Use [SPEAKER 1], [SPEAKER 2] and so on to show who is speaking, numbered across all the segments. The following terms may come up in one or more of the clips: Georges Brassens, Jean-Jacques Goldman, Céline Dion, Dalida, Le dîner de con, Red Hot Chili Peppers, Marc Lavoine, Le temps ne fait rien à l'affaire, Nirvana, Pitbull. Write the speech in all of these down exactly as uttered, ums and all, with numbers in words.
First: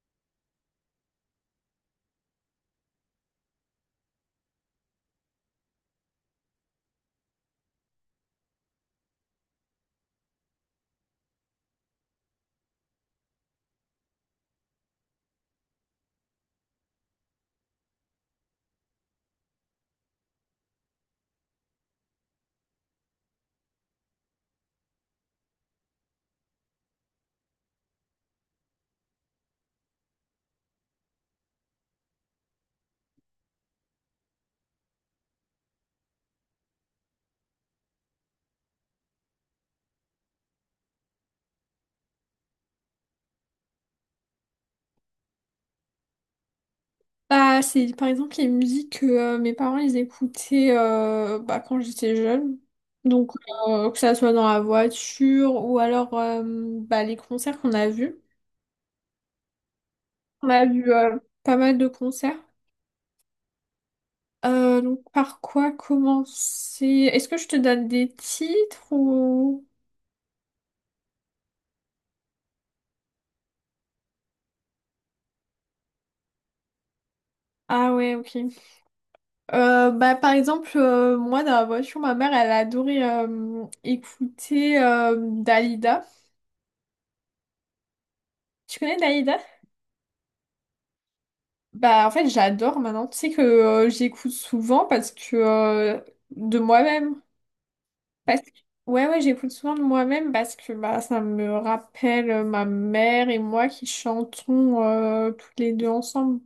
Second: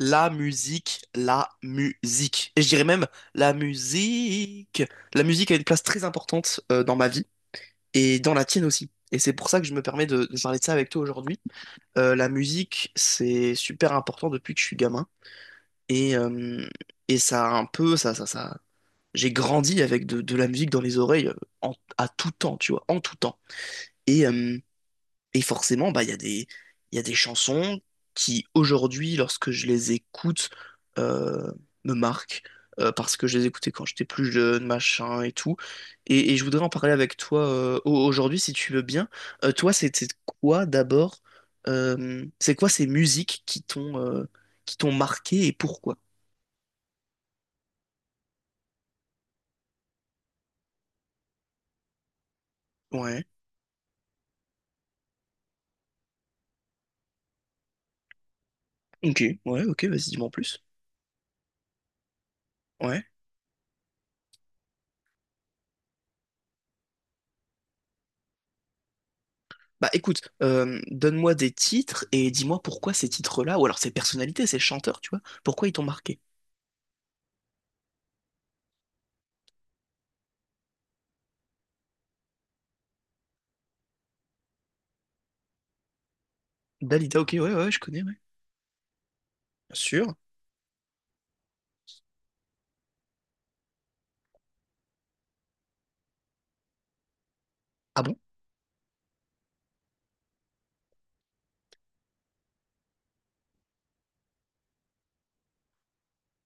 [SPEAKER 1] La musique, la musique. Et je dirais même la musique. La musique a une place très importante euh, dans ma vie et dans la tienne aussi. Et c'est pour ça que je me permets de, de parler de ça avec toi aujourd'hui. Euh, la musique, c'est super important depuis que je suis gamin. Et, euh, et ça a un peu, ça, ça, ça. J'ai grandi avec de, de la musique dans les oreilles, euh, en- à tout temps, tu vois, en tout temps. Et, euh, et forcément, bah, il y a des, il y a des chansons qui, aujourd'hui, lorsque je les écoute, euh, me marquent, euh, parce que je les écoutais quand j'étais plus jeune, machin et tout. Et, et je voudrais en parler avec toi, euh, au- aujourd'hui, si tu veux bien. Euh, toi, c'était quoi d'abord? Euh, c'est quoi ces musiques qui t'ont euh, qui t'ont marqué et pourquoi?
[SPEAKER 2] Bah, c'est par exemple les musiques que euh, mes parents ils écoutaient, euh, bah, quand j'étais jeune.
[SPEAKER 1] Ouais.
[SPEAKER 2] Donc euh, que ça soit dans la voiture ou alors, euh, bah, les concerts qu'on a vus.
[SPEAKER 1] Ok, ouais, ok, vas-y, dis-moi en
[SPEAKER 2] On
[SPEAKER 1] plus.
[SPEAKER 2] a vu, euh, pas mal de concerts.
[SPEAKER 1] Ouais.
[SPEAKER 2] Euh, donc par quoi commencer? Est-ce que je te donne des titres ou...
[SPEAKER 1] Bah écoute, euh, donne-moi des titres et dis-moi pourquoi ces titres-là, ou alors ces personnalités, ces chanteurs, tu vois, pourquoi ils t'ont marqué.
[SPEAKER 2] Ah ouais, ok. Euh, bah, par exemple, euh, moi dans la voiture, ma mère elle adorait, euh, écouter euh, Dalida.
[SPEAKER 1] Dalida, ok, ouais, ouais, je connais, ouais.
[SPEAKER 2] Tu connais Dalida?
[SPEAKER 1] Bien sûr.
[SPEAKER 2] Bah en fait j'adore maintenant, tu sais que euh, j'écoute souvent parce que, euh, de moi-même.
[SPEAKER 1] Ah bon?
[SPEAKER 2] Parce que... Ouais, ouais, j'écoute souvent de moi-même parce que bah ça me rappelle, euh, ma mère et moi qui chantons, euh, toutes les deux ensemble.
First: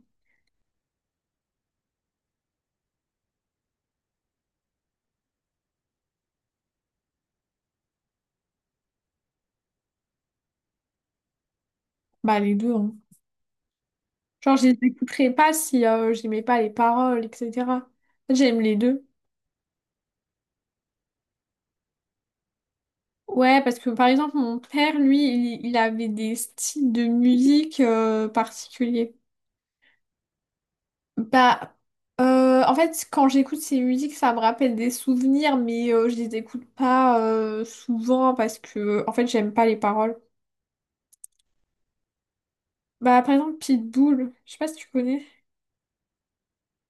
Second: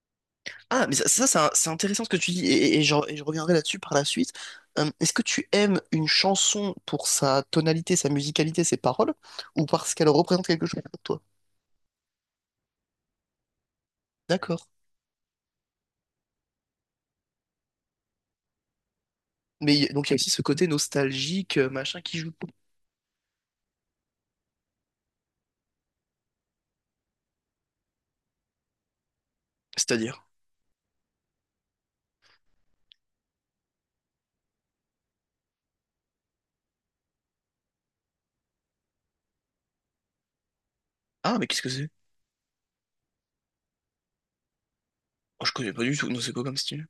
[SPEAKER 1] Ah, mais ça, ça, c'est un- c'est intéressant ce que tu dis, et, et- et je, et je reviendrai là-dessus par la suite. Euh, est-ce que tu aimes une chanson pour sa tonalité, sa musicalité, ses paroles, ou parce qu'elle représente quelque chose pour toi?
[SPEAKER 2] Bah les deux hein. Genre
[SPEAKER 1] D'accord.
[SPEAKER 2] je les écouterais pas si euh, j'aimais pas les paroles, et cetera. En J'aime les deux.
[SPEAKER 1] Mais y- donc il y a aussi ce côté nostalgique, euh, machin, qui joue.
[SPEAKER 2] Ouais, parce que par exemple, mon père, lui, il, il avait des styles de musique euh, particuliers.
[SPEAKER 1] C'est-à-dire?
[SPEAKER 2] Bah, euh, en fait, quand j'écoute ces musiques, ça me rappelle des souvenirs, mais euh, je les écoute pas euh, souvent parce que, en fait, j'aime pas les paroles.
[SPEAKER 1] Ah, mais qu'est-ce que c'est?
[SPEAKER 2] Bah, par exemple, Pitbull, je sais pas si tu connais.
[SPEAKER 1] Oh, je connais pas du tout, non, c'est quoi comme style?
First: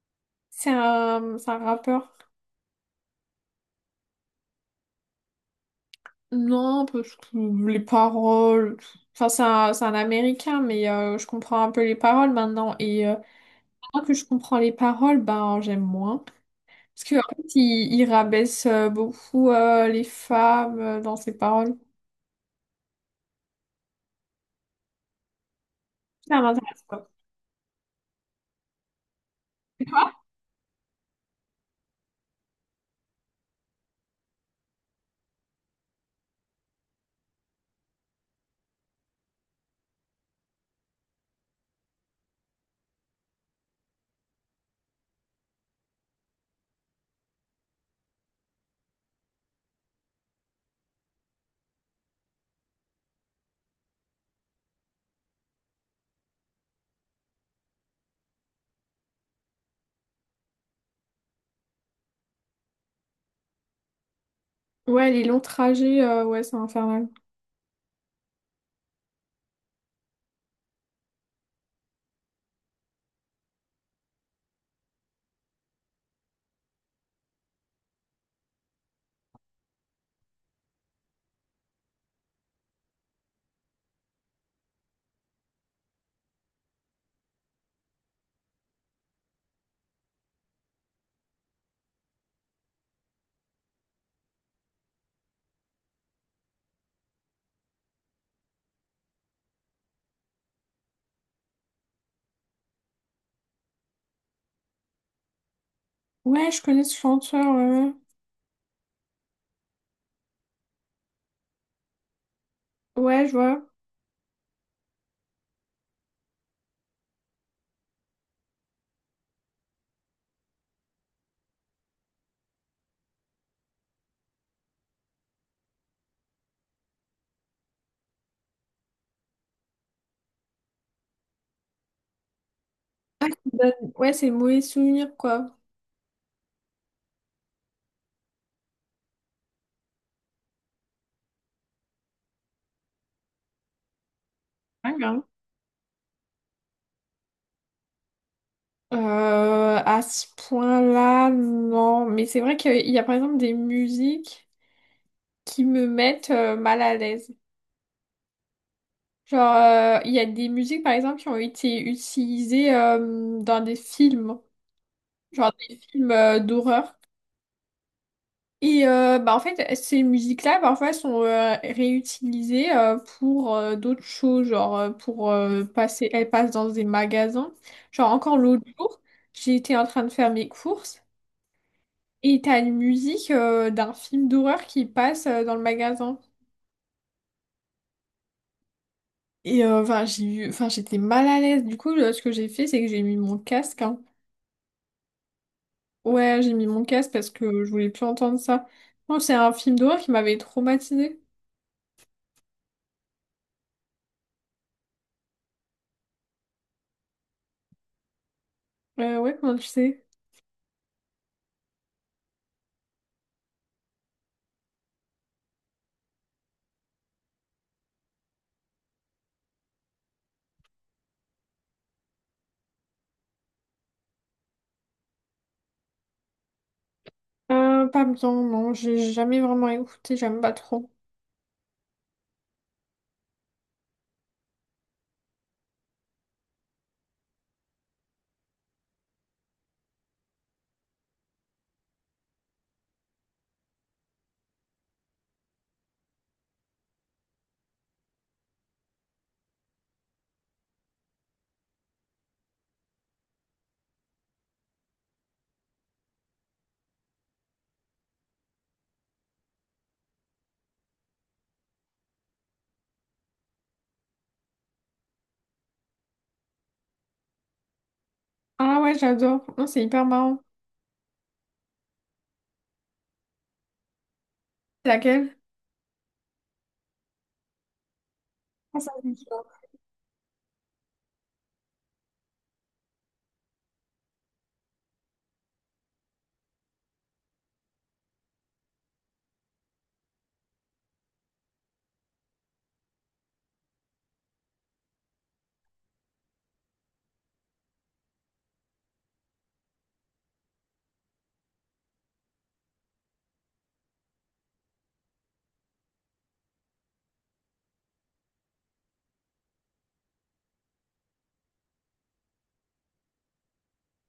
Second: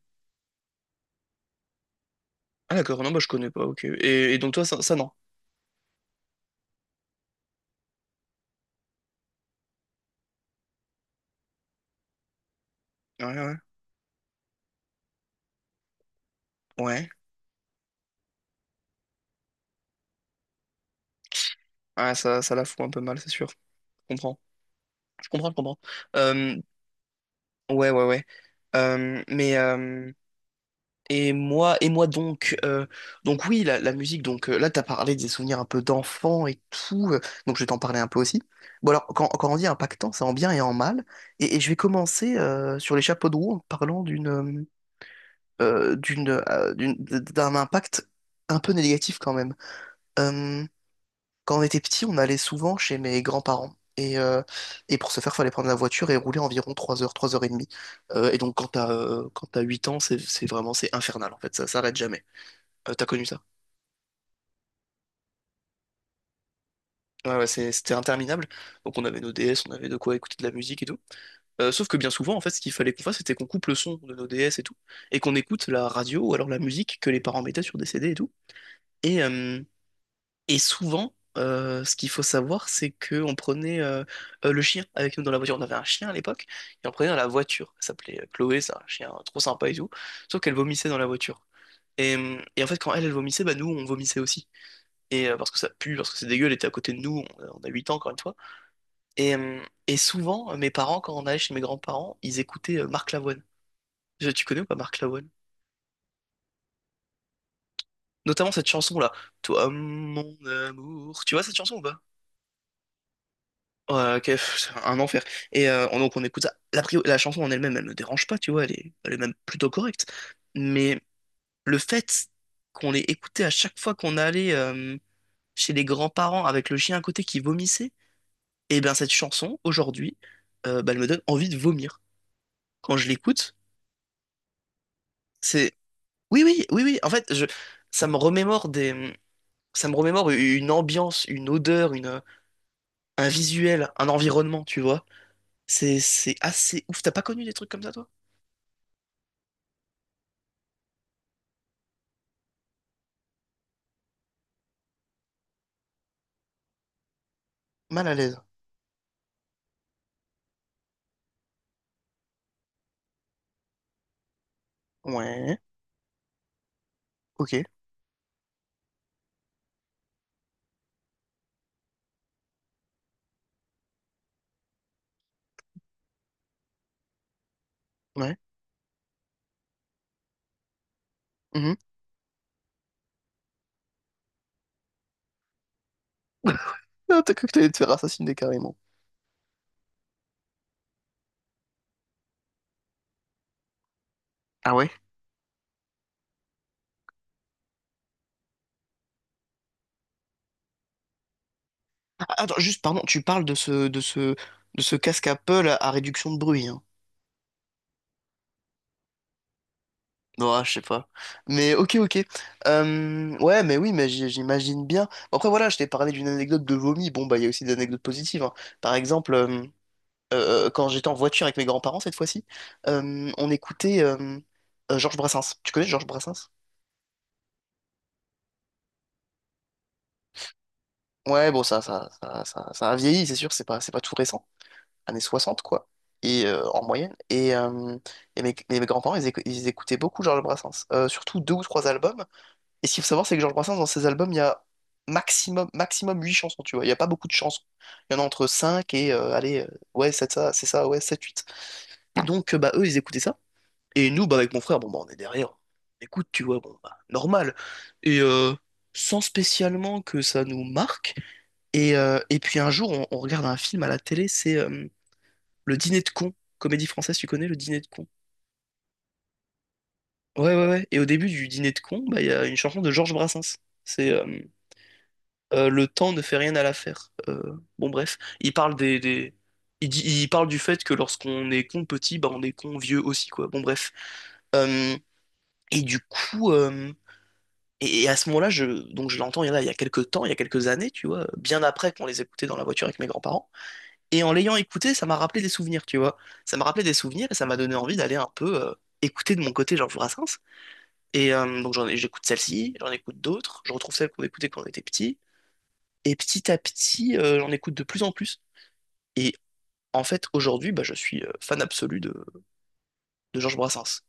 [SPEAKER 2] C'est un, c'est un rappeur.
[SPEAKER 1] Ah d'accord, non, bah je connais pas, ok. Et, et donc toi, ça, ça non.
[SPEAKER 2] Non, parce que les paroles. Enfin, c'est un, c'est un Américain, mais euh, je comprends un peu les paroles maintenant. Et euh,
[SPEAKER 1] Ouais, ouais.
[SPEAKER 2] maintenant que je comprends les paroles, ben, j'aime moins. Parce
[SPEAKER 1] Ouais.
[SPEAKER 2] que, en fait, il, il rabaisse, euh, beaucoup, euh, les femmes, euh, dans ses paroles.
[SPEAKER 1] Ouais, ça, ça la fout un peu mal, c'est sûr. Je comprends. Je comprends, je comprends.
[SPEAKER 2] Ça
[SPEAKER 1] Euh,
[SPEAKER 2] m'intéresse pas.
[SPEAKER 1] ouais, ouais, ouais. Euh, mais euh, et moi, et moi donc, euh, donc oui, la, la musique, donc euh, là, t'as parlé des souvenirs un peu d'enfant et tout, euh, donc je vais t'en parler un peu aussi. Bon alors, quand, quand on dit impactant, c'est en bien et en mal. Et, et je vais commencer euh, sur les chapeaux de roue en parlant d'une euh, d'une euh, d'une- d'un impact un peu négatif quand même. Quand on était petit, on allait souvent chez mes grands-parents. Et, euh, et pour ce faire, fallait prendre la voiture et rouler environ trois heures, trois heures et demie. Euh, et donc, quand t'as euh, quand t'as huit ans, c'est c'est vraiment c'est infernal en fait, ça s'arrête jamais. Euh, t'as connu ça?
[SPEAKER 2] Ouais, les longs trajets, euh, ouais, c'est infernal.
[SPEAKER 1] Ouais, ouais, c'est- c'était interminable. Donc, on avait nos D S, on avait de quoi écouter de la musique et tout. Euh, sauf que bien souvent, en fait, ce qu'il fallait qu'on fasse, c'était qu'on coupe le son de nos D S et tout, et qu'on écoute la radio ou alors la musique que les parents mettaient sur des C D et tout. Et, euh, Et souvent, euh, ce qu'il faut savoir, c'est qu'on prenait euh, euh, le chien avec nous dans la voiture. On avait un chien à l'époque, et on prenait dans la voiture. Elle s'appelait euh, Chloé, c'est un chien trop sympa et tout. Sauf qu'elle vomissait dans la voiture. Et, euh, et en fait, quand elle, elle vomissait, bah, nous, on vomissait aussi. Et euh, parce que ça pue, parce que c'est dégueu, elle était à côté de nous, on, a on a huit ans encore une fois. Et, euh, et souvent, euh, mes parents, quand on allait chez mes grands-parents, ils écoutaient euh, Marc Lavoine. Je- Tu connais ou pas Marc Lavoine?
[SPEAKER 2] Ouais, je connais ce chanteur, ouais. Ouais,
[SPEAKER 1] Notamment cette chanson-là. Toi, mon amour. Tu vois cette chanson ou pas?
[SPEAKER 2] ouais, je vois.
[SPEAKER 1] Ouais, ok, pff, c'est un enfer. Et euh, on- donc on écoute ça. La, pri- la chanson en elle-même, elle ne dérange pas, tu vois, elle est, elle est même plutôt correcte. Mais le fait qu'on l'ait écoutée à chaque fois qu'on allait euh, chez les grands-parents avec le chien à côté qui vomissait, et bien cette chanson, aujourd'hui, euh, bah, elle me donne envie de vomir. Quand je l'écoute,
[SPEAKER 2] Bah, ouais, c'est mauvais souvenir, quoi.
[SPEAKER 1] c'est... Oui, oui, oui, oui, en fait, je... ça me remémore des... Ça me remémore une ambiance, une odeur, une... un visuel, un environnement, tu
[SPEAKER 2] Ouais,
[SPEAKER 1] vois.
[SPEAKER 2] grave.
[SPEAKER 1] C'est c'est assez ouf. T'as pas connu des trucs comme ça, toi?
[SPEAKER 2] Euh, à ce point-là, non. Mais c'est vrai qu'il y a par exemple des musiques qui me mettent, euh, mal à l'aise.
[SPEAKER 1] Mal à l'aise.
[SPEAKER 2] Genre, euh, il y a des musiques, par exemple, qui ont été utilisées, euh, dans des films. Genre
[SPEAKER 1] Ouais,
[SPEAKER 2] des films, euh, d'horreur.
[SPEAKER 1] ok,
[SPEAKER 2] Et euh, bah en fait, ces musiques-là, parfois, sont, euh, réutilisées, euh, pour, euh, d'autres choses, genre, euh, pour euh, passer, elles passent dans des magasins. Genre
[SPEAKER 1] ouais.
[SPEAKER 2] encore l'autre jour, j'étais en train de faire mes courses
[SPEAKER 1] Mhm.
[SPEAKER 2] et t'as une musique, euh, d'un film d'horreur qui passe, euh, dans le magasin.
[SPEAKER 1] Ah, t'as cru que t'allais te faire assassiner carrément.
[SPEAKER 2] Et euh, enfin, j'ai eu, enfin, j'étais mal à l'aise. Du coup, là, ce que j'ai fait, c'est que j'ai mis mon casque. Hein.
[SPEAKER 1] Ah ouais?
[SPEAKER 2] Ouais, j'ai mis mon casque parce que je voulais plus entendre ça. Non, c'est un film d'horreur qui m'avait traumatisée.
[SPEAKER 1] Ah, attends, juste, pardon, tu parles de ce, de ce, de ce casque Apple à, à réduction de bruit, hein.
[SPEAKER 2] Euh, ouais, comment tu sais?
[SPEAKER 1] Ouais, je sais pas. Mais ok, ok. Euh, ouais, mais oui, mais j'i- j'imagine bien. Après, voilà, je t'ai parlé d'une anecdote de vomi. Bon, bah, il y a aussi des anecdotes positives, hein. Par exemple, euh, euh, quand j'étais en voiture avec mes grands-parents cette fois-ci, euh, on écoutait euh, euh, Georges Brassens. Tu connais Georges Brassens?
[SPEAKER 2] Euh, pas bien, non, j'ai jamais vraiment écouté, j'aime pas trop.
[SPEAKER 1] Ouais, bon, ça, ça, ça, ça, ça a vieilli, c'est sûr, c'est pas, c'est pas tout récent. Années soixante, quoi, et, euh, en moyenne. Et, euh, et mes, mes- grands-parents, ils, écou- ils écoutaient beaucoup Georges Brassens. Euh, surtout deux ou trois albums. Et ce qu'il faut savoir, c'est que Georges Brassens, dans ses albums, il y a maximum, maximum huit chansons, tu vois. Il n'y a pas beaucoup de chansons. Il y en a entre cinq et, euh, allez, euh, ouais, c'est ça, c'est ça, ouais, sept huit. Et donc, euh, bah, eux, ils écoutaient ça. Et nous, bah, avec mon frère, bon, bah, on est derrière, on écoute, tu vois, bon, bah, normal. Et euh, Sans spécialement que ça nous marque. Et, euh, et puis un jour, on, on regarde un film à la télé, c'est euh, le dîner de con. Comédie française, tu connais le dîner de con?
[SPEAKER 2] Ah ouais, j'adore. Non, c'est hyper marrant.
[SPEAKER 1] Ouais, ouais, ouais. Et au début du dîner de con, bah, il y a une chanson de Georges Brassens. C'est euh,
[SPEAKER 2] C'est laquelle?
[SPEAKER 1] euh, Le temps ne fait rien à l'affaire. Euh, bon, bref. Il parle
[SPEAKER 2] Ah, ça,
[SPEAKER 1] des,
[SPEAKER 2] c'est
[SPEAKER 1] des-
[SPEAKER 2] sûr.
[SPEAKER 1] Il dit- il parle du fait que lorsqu'on est con petit, bah, on est con vieux aussi, quoi. Bon, bref. Euh, et du coup. euh, Et et à ce moment-là, je, donc je l'entends il y en a, il y a quelques temps, il y a quelques années, tu vois, bien après qu'on les écoutait dans la voiture avec mes grands-parents. Et en l'ayant écouté, ça m'a rappelé des souvenirs, tu vois. Ça m'a rappelé des souvenirs et ça m'a donné envie d'aller un peu euh, écouter de mon côté Georges Brassens. Et euh, donc j'en ai- j'écoute celle-ci, j'en écoute d'autres, je retrouve celles qu'on écoutait quand on était petit. Et petit à petit, euh, j'en écoute de plus en plus. Et en fait, aujourd'hui, bah, je suis euh, fan absolu de, de Georges Brassens.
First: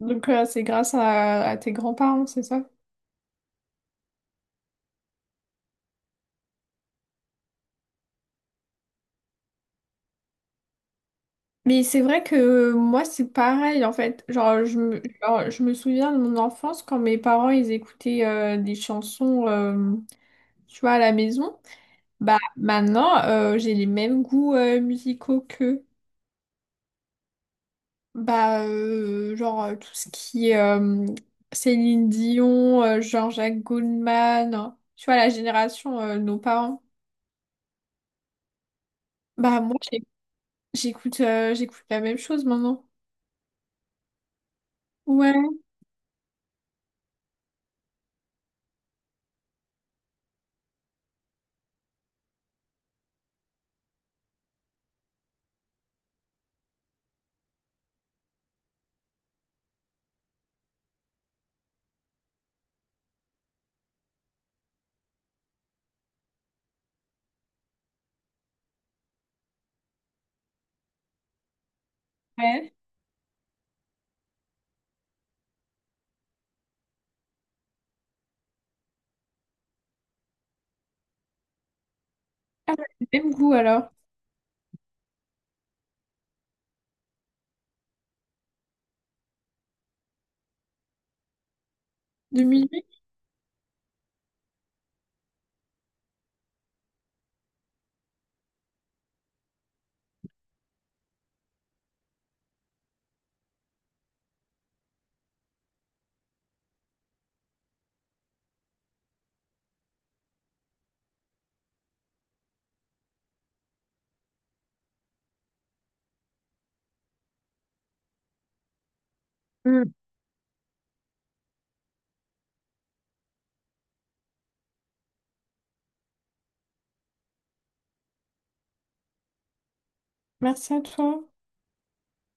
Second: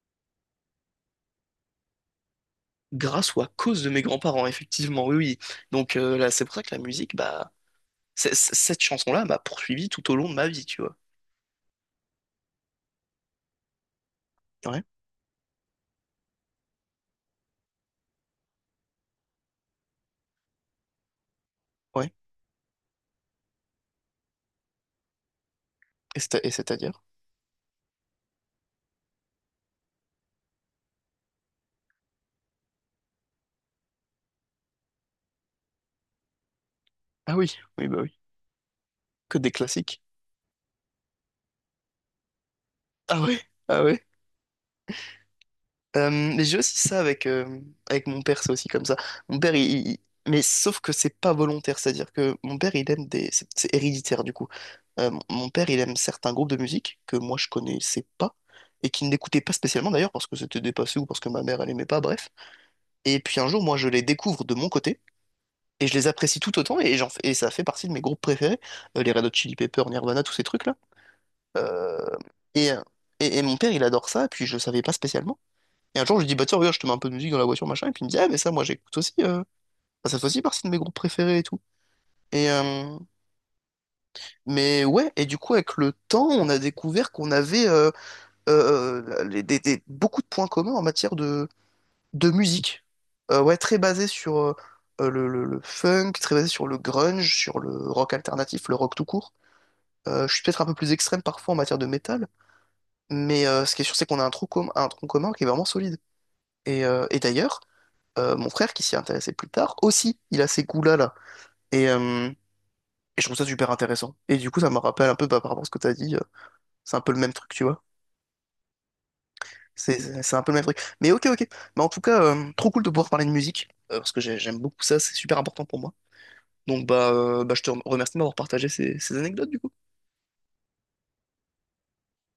[SPEAKER 2] Donc euh, c'est grâce à, à tes grands-parents, c'est ça?
[SPEAKER 1] Grâce ou à cause de mes grands-parents, effectivement, oui, oui. Donc euh, là, c'est pour ça que la musique, bah, c- c- cette chanson-là m'a poursuivi tout au long de ma vie, tu vois.
[SPEAKER 2] Mais c'est vrai que moi c'est pareil en fait. Genre je
[SPEAKER 1] Ouais,
[SPEAKER 2] me, genre, je me souviens de mon enfance quand mes parents ils écoutaient, euh, des chansons, euh, tu vois à la maison.
[SPEAKER 1] ouais.
[SPEAKER 2] Bah maintenant, euh, j'ai les mêmes goûts euh, musicaux qu'eux.
[SPEAKER 1] Et c'est- et c'est-à-dire?
[SPEAKER 2] Bah, euh, genre, euh, tout ce qui est, euh, Céline Dion, euh, Jean-Jacques Goldman, tu vois, la génération, euh, de nos parents.
[SPEAKER 1] Ah oui, oui, bah oui. Que des
[SPEAKER 2] Bah, moi,
[SPEAKER 1] classiques.
[SPEAKER 2] j'ai- j'écoute, euh, j'écoute la même chose maintenant.
[SPEAKER 1] Ah ouais? Ah ouais?
[SPEAKER 2] Ouais,
[SPEAKER 1] Euh, mais j'ai aussi ça avec, euh, avec mon père, c'est aussi comme ça. Mon père, il... il- Mais sauf que c'est pas volontaire, c'est-à-dire que mon père, il aime des... C'est c'est héréditaire, du coup. Euh, mon mon père, il aime certains groupes de musique que moi, je connaissais pas et qu'il n'écoutait pas spécialement, d'ailleurs, parce que c'était dépassé ou parce que ma mère, elle aimait pas, bref. Et puis un jour, moi, je les découvre de mon côté et je les apprécie tout autant et, j'en... fais- et ça fait partie de mes groupes préférés, euh, les Red Hot Chili Peppers, Nirvana, tous ces trucs-là. Euh, Et,
[SPEAKER 2] ouais.
[SPEAKER 1] et, et mon père, il adore ça, puis je le savais pas spécialement. Et un jour, je lui dis, bah tiens, regarde, je te mets un peu de musique dans la voiture, machin. Et puis il me dit, ah, mais ça, moi, j'écoute aussi. Euh... Enfin, ça fait aussi partie de mes groupes préférés et tout. Et,
[SPEAKER 2] Ah,
[SPEAKER 1] euh,
[SPEAKER 2] ouais, même goût alors.
[SPEAKER 1] mais ouais, et du coup, avec le temps, on a découvert qu'on avait euh, euh, euh, les- des, des- beaucoup de points communs en matière de, de
[SPEAKER 2] De
[SPEAKER 1] musique.
[SPEAKER 2] musique.
[SPEAKER 1] Euh, ouais, très basé sur euh, euh, le, le- le funk, très basé sur le grunge, sur le rock alternatif, le rock tout court. Euh, je suis peut-être un peu plus extrême parfois en matière de métal, mais euh, ce qui est sûr, c'est qu'on a un tronc commun, un tronc commun qui est vraiment solide. Et, euh, et d'ailleurs, euh, mon frère qui s'y intéressait plus tard, aussi, il a ces goûts-là, là. Et, euh, et je trouve ça super intéressant. Et du coup, ça me rappelle un peu, bah, par rapport à ce que t'as dit, euh, c'est un peu le même truc, tu vois.
[SPEAKER 2] Mm.
[SPEAKER 1] C'est c'est- c'est un peu le même truc. Mais ok, ok. Mais en tout cas, euh, trop cool de pouvoir parler de musique, euh, parce que j'ai- j'aime beaucoup ça, c'est super important pour moi. Donc, bah, euh, bah, je te remercie de m'avoir partagé ces ces anecdotes, du coup.
[SPEAKER 2] Merci à toi.